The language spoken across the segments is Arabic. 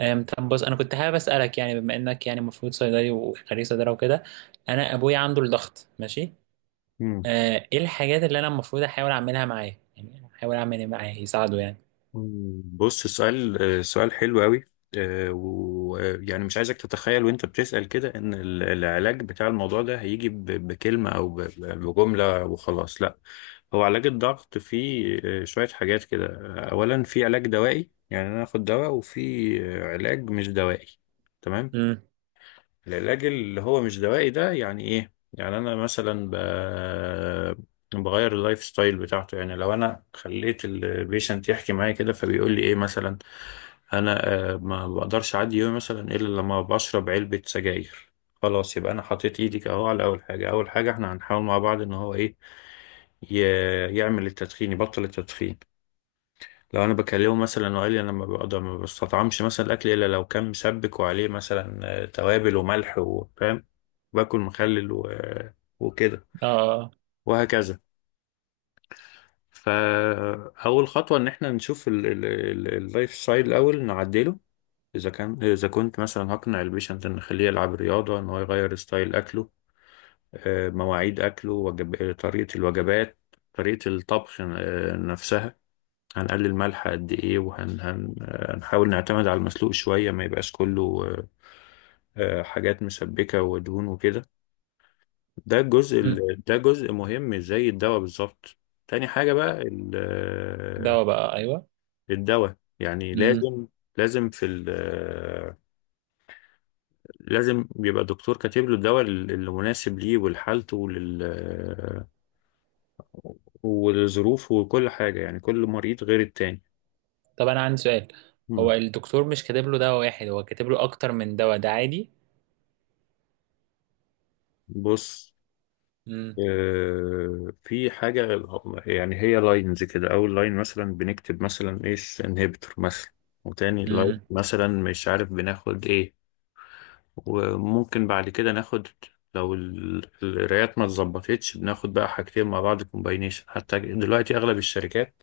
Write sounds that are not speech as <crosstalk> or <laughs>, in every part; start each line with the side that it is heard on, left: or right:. right: طب بص انا كنت حابب اسالك يعني بما انك يعني المفروض صيدلي وخريج صيدله وكده. انا ابويا عنده الضغط ماشي.
left: مم.
right: ايه الحاجات اللي انا المفروض احاول اعملها معاه، يعني احاول اعمل ايه معاه يساعده يعني؟
left: مم. بص، سؤال سؤال حلو قوي. ويعني مش عايزك تتخيل وانت بتسأل كده ان العلاج بتاع الموضوع ده هيجي بكلمة او بجملة وخلاص. لا، هو علاج الضغط فيه شوية حاجات كده. اولا في علاج دوائي، يعني انا اخد دواء، وفي علاج مش دوائي. تمام.
right: امم.
left: العلاج اللي هو مش دوائي ده يعني ايه؟ يعني انا مثلا بغير اللايف ستايل بتاعته. يعني لو انا خليت البيشنت يحكي معايا كده، فبيقول لي ايه مثلا؟ انا ما بقدرش اعدي يومي مثلا الا لما بشرب علبة سجاير. خلاص، يبقى انا حطيت ايدك اهو على اول حاجة. اول حاجة احنا هنحاول مع بعض ان هو ايه؟ ي... يعمل التدخين، يبطل التدخين. لو انا بكلمه مثلا وقال لي انا ما بقدر، ما بستطعمش مثلا الاكل الا لو كان مسبك وعليه مثلا توابل وملح، وفاهم، باكل مخلل و... آه، وكده
right: اه.
left: وهكذا. فاول خطوه ان احنا نشوف اللايف ستايل الاول نعدله. اذا كنت مثلا هقنع البيشنت ان نخليه يلعب رياضه، ان هو يغير ستايل اكله، مواعيد اكله، طريقه الوجبات، طريقه الطبخ نفسها. هنقلل ملح قد ايه، وهن هن آه، هنحاول نعتمد على المسلوق شوية، ما يبقاش كله حاجات مسبكة ودهون وكده. ده الجزء
right: امم.
left: ده جزء مهم زي الدواء بالظبط. تاني حاجة بقى
right: دواء بقى، ايوه.
left: الدواء يعني
right: امم.
left: لازم. لازم في ال آه، لازم بيبقى الدكتور كاتب له الدواء اللي مناسب ليه ولحالته ولل آه، ولظروفه وكل حاجة. يعني كل مريض غير التاني.
right: طب انا عندي سؤال.
left: مم.
right: هو الدكتور مش كاتب له دواء واحد، هو كاتب له اكتر من دواء، ده عادي؟
left: بص،
right: امم.
left: في حاجة. يعني هي لاينز كده. أول لاين مثلا بنكتب مثلا إيه، انهبيتور مثلا. وتاني لاين
right: امم.
left: مثلا مش عارف بناخد إيه. وممكن بعد كده ناخد لو القرايات ما اتظبطتش بناخد بقى حاجتين مع بعض كومباينيشن. حتى دلوقتي أغلب الشركات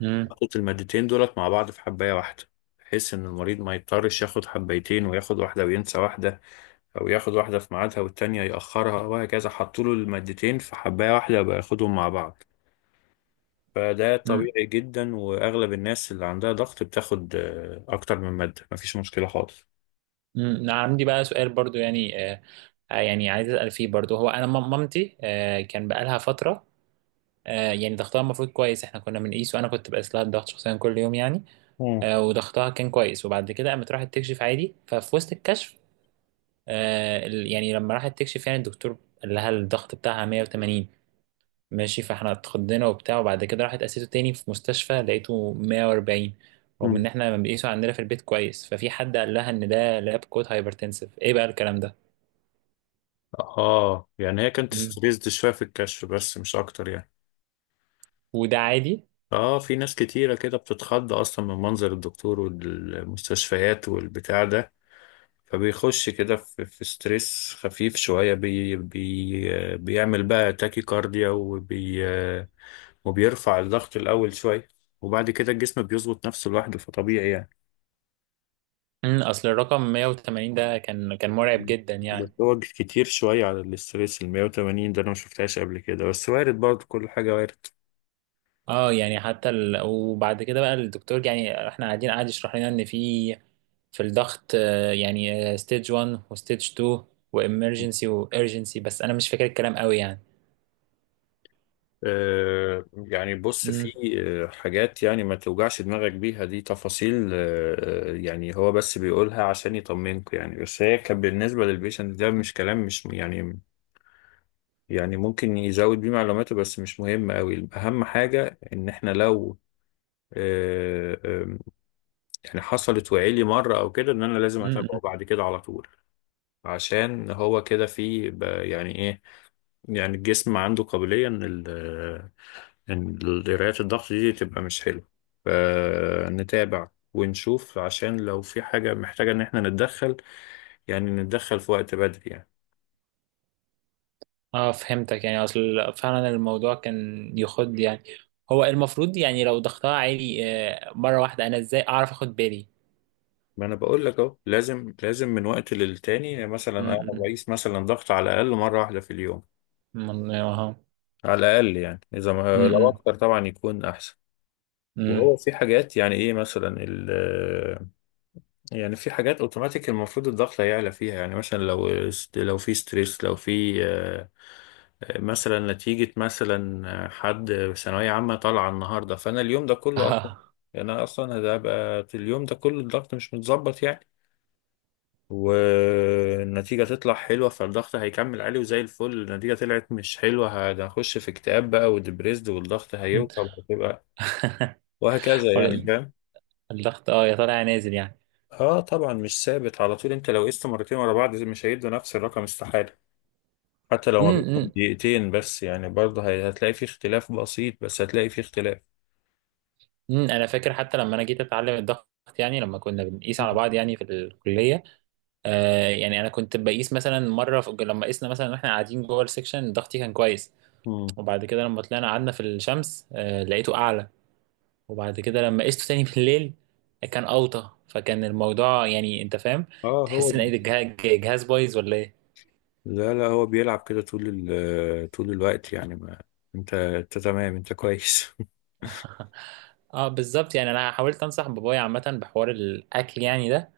right: امم.
left: حطت المادتين دولت مع بعض في حباية واحدة، بحيث إن المريض ما يضطرش ياخد حبايتين وياخد واحدة وينسى واحدة، او ياخد واحده في ميعادها والتانيه ياخرها وهكذا. حطوا له المادتين في حبايه واحده بقى ياخدهم مع بعض. فده
right: امم.
left: طبيعي جدا، واغلب الناس اللي عندها ضغط بتاخد اكتر من ماده، مفيش مشكله خالص.
right: أنا عندي بقى سؤال برضو يعني، يعني عايز اسال فيه برضو. هو انا مامتي، كان بقالها فتره. يعني ضغطها المفروض كويس، احنا كنا بنقيس وانا كنت بقيس لها الضغط شخصيا كل يوم يعني.
left: مم.
right: وضغطها كان كويس، وبعد كده قامت راحت تكشف عادي. ففي وسط الكشف، يعني لما راحت تكشف، يعني الدكتور قال لها الضغط بتاعها 180. ماشي، فاحنا اتخضينا وبتاع، وبعد كده راحت قاسيته تاني في مستشفى لقيته 140، رغم ان
left: مم.
right: احنا بنقيسه عندنا في البيت كويس. ففي حد قال لها ان ده لاب كود هايبرتنسيف، ايه بقى الكلام ده؟
left: اه، يعني هي كانت
right: مم.
left: ستريسد شويه في الكشف، بس مش اكتر يعني.
right: وده عادي؟
left: اه، في ناس كتيره كده بتتخض اصلا من منظر الدكتور والمستشفيات والبتاع ده، فبيخش كده في ستريس خفيف شوية بي بي بيعمل بقى تاكي كارديا وبيرفع الضغط الأول شوية، وبعد كده الجسم بيظبط نفسه لوحده. فطبيعي يعني.
right: اصل الرقم 180 ده كان مرعب
left: مم.
right: جدا
left: بس
right: يعني.
left: هو كتير شوية على الاستريس، ال 180 ده أنا ما شفتهاش قبل كده، بس وارد برضه، كل حاجة وارد.
right: اه، يعني حتى وبعد كده بقى الدكتور، يعني احنا قاعد يشرح لنا ان في الضغط، يعني ستيج 1 وستيج 2 وامرجنسي وارجنسي، بس انا مش فاكر الكلام قوي يعني.
left: يعني بص،
right: امم.
left: في آه، حاجات يعني ما توجعش دماغك بيها، دي تفاصيل يعني هو بس بيقولها عشان يطمنكوا يعني، بس هي كان بالنسبة للبيشنت ده مش كلام، مش يعني. يعني ممكن يزود بيه معلوماته، بس مش مهم قوي. أهم حاجة إن إحنا لو آه، آه، يعني حصلت وعيلي مرة أو كده، إن أنا لازم أتابعه
right: امم.
left: بعد كده على طول. عشان هو كده في يعني إيه، يعني الجسم عنده قابلية إن إن القراءات الضغط دي تبقى مش حلوة، فنتابع ونشوف عشان لو في حاجة محتاجة إن إحنا نتدخل، يعني نتدخل في وقت بدري يعني.
right: اه، فهمتك. يعني اصل فعلا الموضوع كان يخد يعني، هو المفروض يعني لو ضغطها عالي مرة واحدة، انا ازاي اعرف اخد بالي؟
left: ما أنا بقول لك أهو، لازم من وقت للتاني مثلا أنا
right: امم
left: بقيس مثلا ضغط على الأقل مرة واحدة في اليوم،
right: اه
left: على الأقل، يعني إذا ما لو
right: امم.
left: أكتر طبعا يكون أحسن.
right: امم.
left: وهو في حاجات يعني ايه مثلا يعني في حاجات اوتوماتيك المفروض الضغط هيعلى فيها، يعني مثلا لو، لو في ستريس، لو في مثلا نتيجة مثلا حد ثانوية عامة طالعة النهاردة، فأنا اليوم ده كله أصلا،
right: اه.
left: يعني أنا أصلا هبقى في اليوم ده كله الضغط مش متظبط يعني. والنتيجة تطلع حلوة، فالضغط هيكمل عالي. وزي الفل، النتيجة طلعت مش حلوة، هنخش في اكتئاب بقى وديبريسد، والضغط هيوطى وهتبقى
right: <laughs>
left: وهكذا يعني،
right: ولا
left: فاهم.
right: الضغط، اه، يا طالع يا نازل يعني.
left: اه طبعا، مش ثابت على طول. انت لو قست مرتين ورا بعض مش هيدوا نفس الرقم، استحالة. حتى لو ما بينهم
right: امم.
left: دقيقتين بس، يعني برضه هتلاقي في اختلاف بسيط، بس هتلاقي في اختلاف.
right: امم. انا فاكر حتى لما انا جيت اتعلم الضغط، يعني لما كنا بنقيس على بعض يعني في الكليه. يعني انا كنت بقيس مثلا مره، في لما قيسنا مثلا واحنا قاعدين جوه السكشن ضغطي كان كويس.
left: مم.
right: وبعد كده لما طلعنا قعدنا في الشمس، لقيته اعلى. وبعد كده لما قيسته تاني <laughs> بالليل كان اوطى. فكان الموضوع، يعني انت فاهم،
left: اه هو،
right: تحس ان ايه ده، الجهاز بايظ ولا ايه؟
left: لا لا، هو بيلعب كده طول طول الوقت يعني. ما انت تمام، انت كويس. <laughs>
right: <laughs> اه، بالظبط. يعني انا حاولت انصح بابايا عامه بحوار الاكل يعني ده.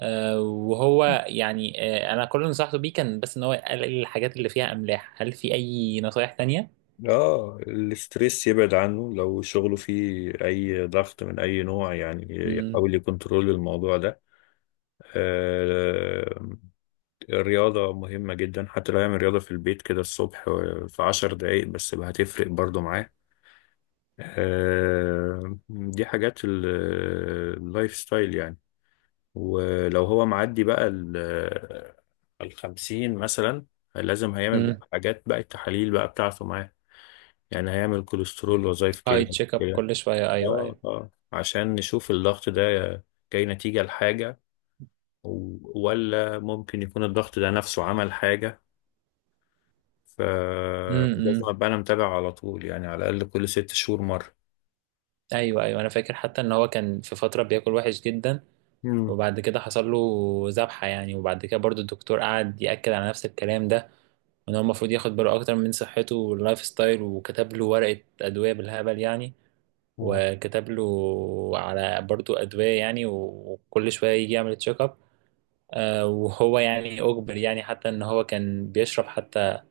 right: وهو يعني، انا كل اللي نصحته بيه كان بس ان هو يقلل الحاجات اللي فيها املاح. هل في اي نصايح تانية؟
left: اه، الاستريس يبعد عنه. لو شغله فيه اي ضغط من اي نوع يعني،
right: امم.
left: يحاول يكنترول الموضوع ده. آه، الرياضة مهمة جدا، حتى لو يعمل رياضة في البيت كده الصبح في 10 دقايق بس بقى هتفرق برضو معاه. آه، دي حاجات اللايف ستايل يعني. ولو هو معدي بقى الخمسين مثلا، لازم هيعمل
right: امم.
left: بقى حاجات بقى، التحاليل بقى بتاعته معاه. يعني هيعمل كوليسترول، وظائف
right: اي
left: كلى،
right: تشيك اب
left: كده.
right: كل شويه، ايوه
left: اه
right: ايوه.
left: اه، عشان نشوف الضغط ده جاي نتيجة لحاجة، ولا ممكن يكون الضغط ده نفسه عمل حاجة. ف لازم
right: امم.
left: ابقى انا متابع على طول، يعني على الاقل كل 6 شهور مرة.
right: ايوه ايوه، انا فاكر حتى ان هو كان في فتره بياكل وحش جدا، وبعد كده حصل له ذبحه يعني. وبعد كده برضو الدكتور قعد ياكد على نفس الكلام ده، وان هو المفروض ياخد باله اكتر من صحته واللايف ستايل، وكتب له ورقه ادويه بالهبل يعني، وكتب له على برضو ادويه يعني، وكل شويه يجي يعمل تشيك اب. وهو يعني أجبر، يعني حتى إن هو كان بيشرب حتى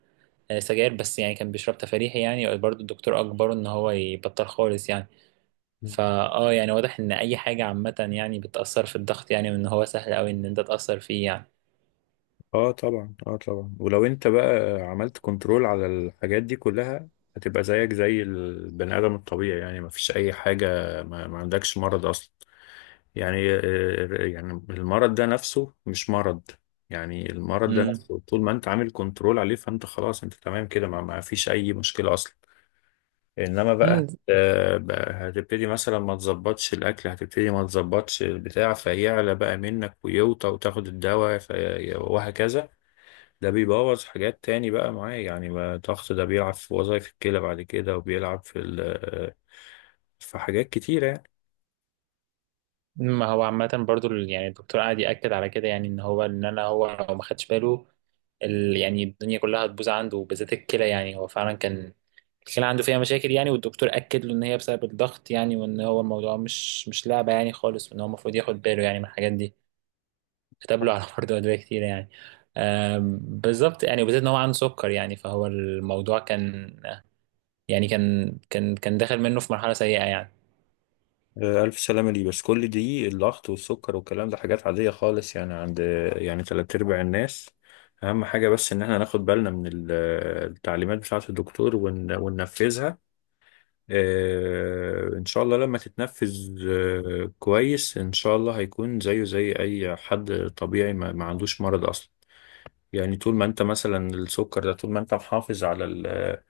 right: سجاير، بس يعني كان بيشرب تفريحي يعني، برضه الدكتور أجبره إن هو يبطل خالص يعني.
left: مم.
right: فآه يعني واضح إن أي حاجة عامة يعني بتأثر في الضغط يعني، وإن هو سهل أوي إن أنت تأثر فيه يعني.
left: اه طبعا، اه طبعا. ولو انت بقى عملت كنترول على الحاجات دي كلها، هتبقى زيك زي البني ادم الطبيعي، يعني ما فيش اي حاجه، ما عندكش مرض اصلا، يعني يعني المرض ده نفسه مش مرض. يعني المرض ده
right: مم.
left: نفسه طول ما انت عامل كنترول عليه فانت خلاص، انت تمام كده، ما فيش اي مشكله اصلا. انما بقى
right: مم.
left: بقى هتبتدي مثلا ما تظبطش الاكل، هتبتدي ما تظبطش البتاع فيعلى بقى منك ويوطى وتاخد الدواء وهكذا. ده بيبوظ حاجات تاني بقى معاه يعني. ما الضغط ده بيلعب في وظائف الكلى بعد كده، وبيلعب في في حاجات كتيرة يعني.
right: ما هو عامة برضه يعني الدكتور قاعد يأكد على كده يعني، إن هو إن أنا هو لو ما خدش باله، يعني الدنيا كلها هتبوظ عنده، وبالذات الكلى. يعني هو فعلا كان الكلى عنده فيها مشاكل يعني، والدكتور أكد له إن هي بسبب الضغط، يعني وإن هو الموضوع مش لعبة يعني خالص، وإن هو المفروض ياخد باله يعني من الحاجات دي. كتب له على <laughs> برضه أدوية كتير يعني. بالظبط يعني، وبالذات إن هو عنده سكر يعني، فهو الموضوع كان يعني كان داخل منه في مرحلة سيئة يعني.
left: ألف سلامة ليه، بس كل دي الضغط والسكر والكلام ده حاجات عادية خالص، يعني عند يعني تلات أرباع الناس. أهم حاجة بس إن احنا ناخد بالنا من التعليمات بتاعة الدكتور وننفذها. إن شاء الله لما تتنفذ كويس، إن شاء الله هيكون زيه زي أي حد طبيعي ما عندوش مرض أصلا. يعني طول ما انت مثلا السكر ده، طول ما انت محافظ على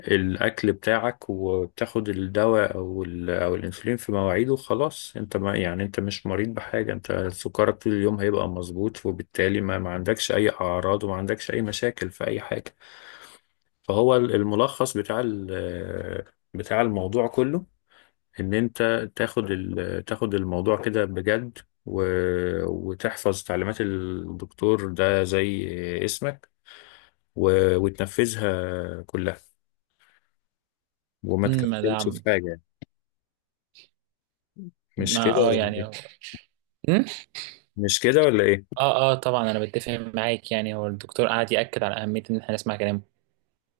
left: الاكل بتاعك، وبتاخد الدواء او او الانسولين في مواعيده، خلاص انت، ما يعني انت مش مريض بحاجه. انت سكرك طول اليوم هيبقى مظبوط، وبالتالي ما عندكش اي اعراض، وما عندكش اي مشاكل في اي حاجه. فهو الملخص بتاع بتاع الموضوع كله، ان انت تاخد تاخد الموضوع كده بجد، وتحفظ تعليمات الدكتور ده زي اسمك و... وتنفذها كلها، وما
right: ما ده،
left: تكفلش في حاجة يعني. مش كده
right: ما اه، يعني
left: يعني؟
right: هو. أمم؟
left: مش كده ولا ايه؟
right: اه اه طبعا، انا بتفق معاك يعني. هو الدكتور قعد يأكد على اهمية ان احنا نسمع كلامه.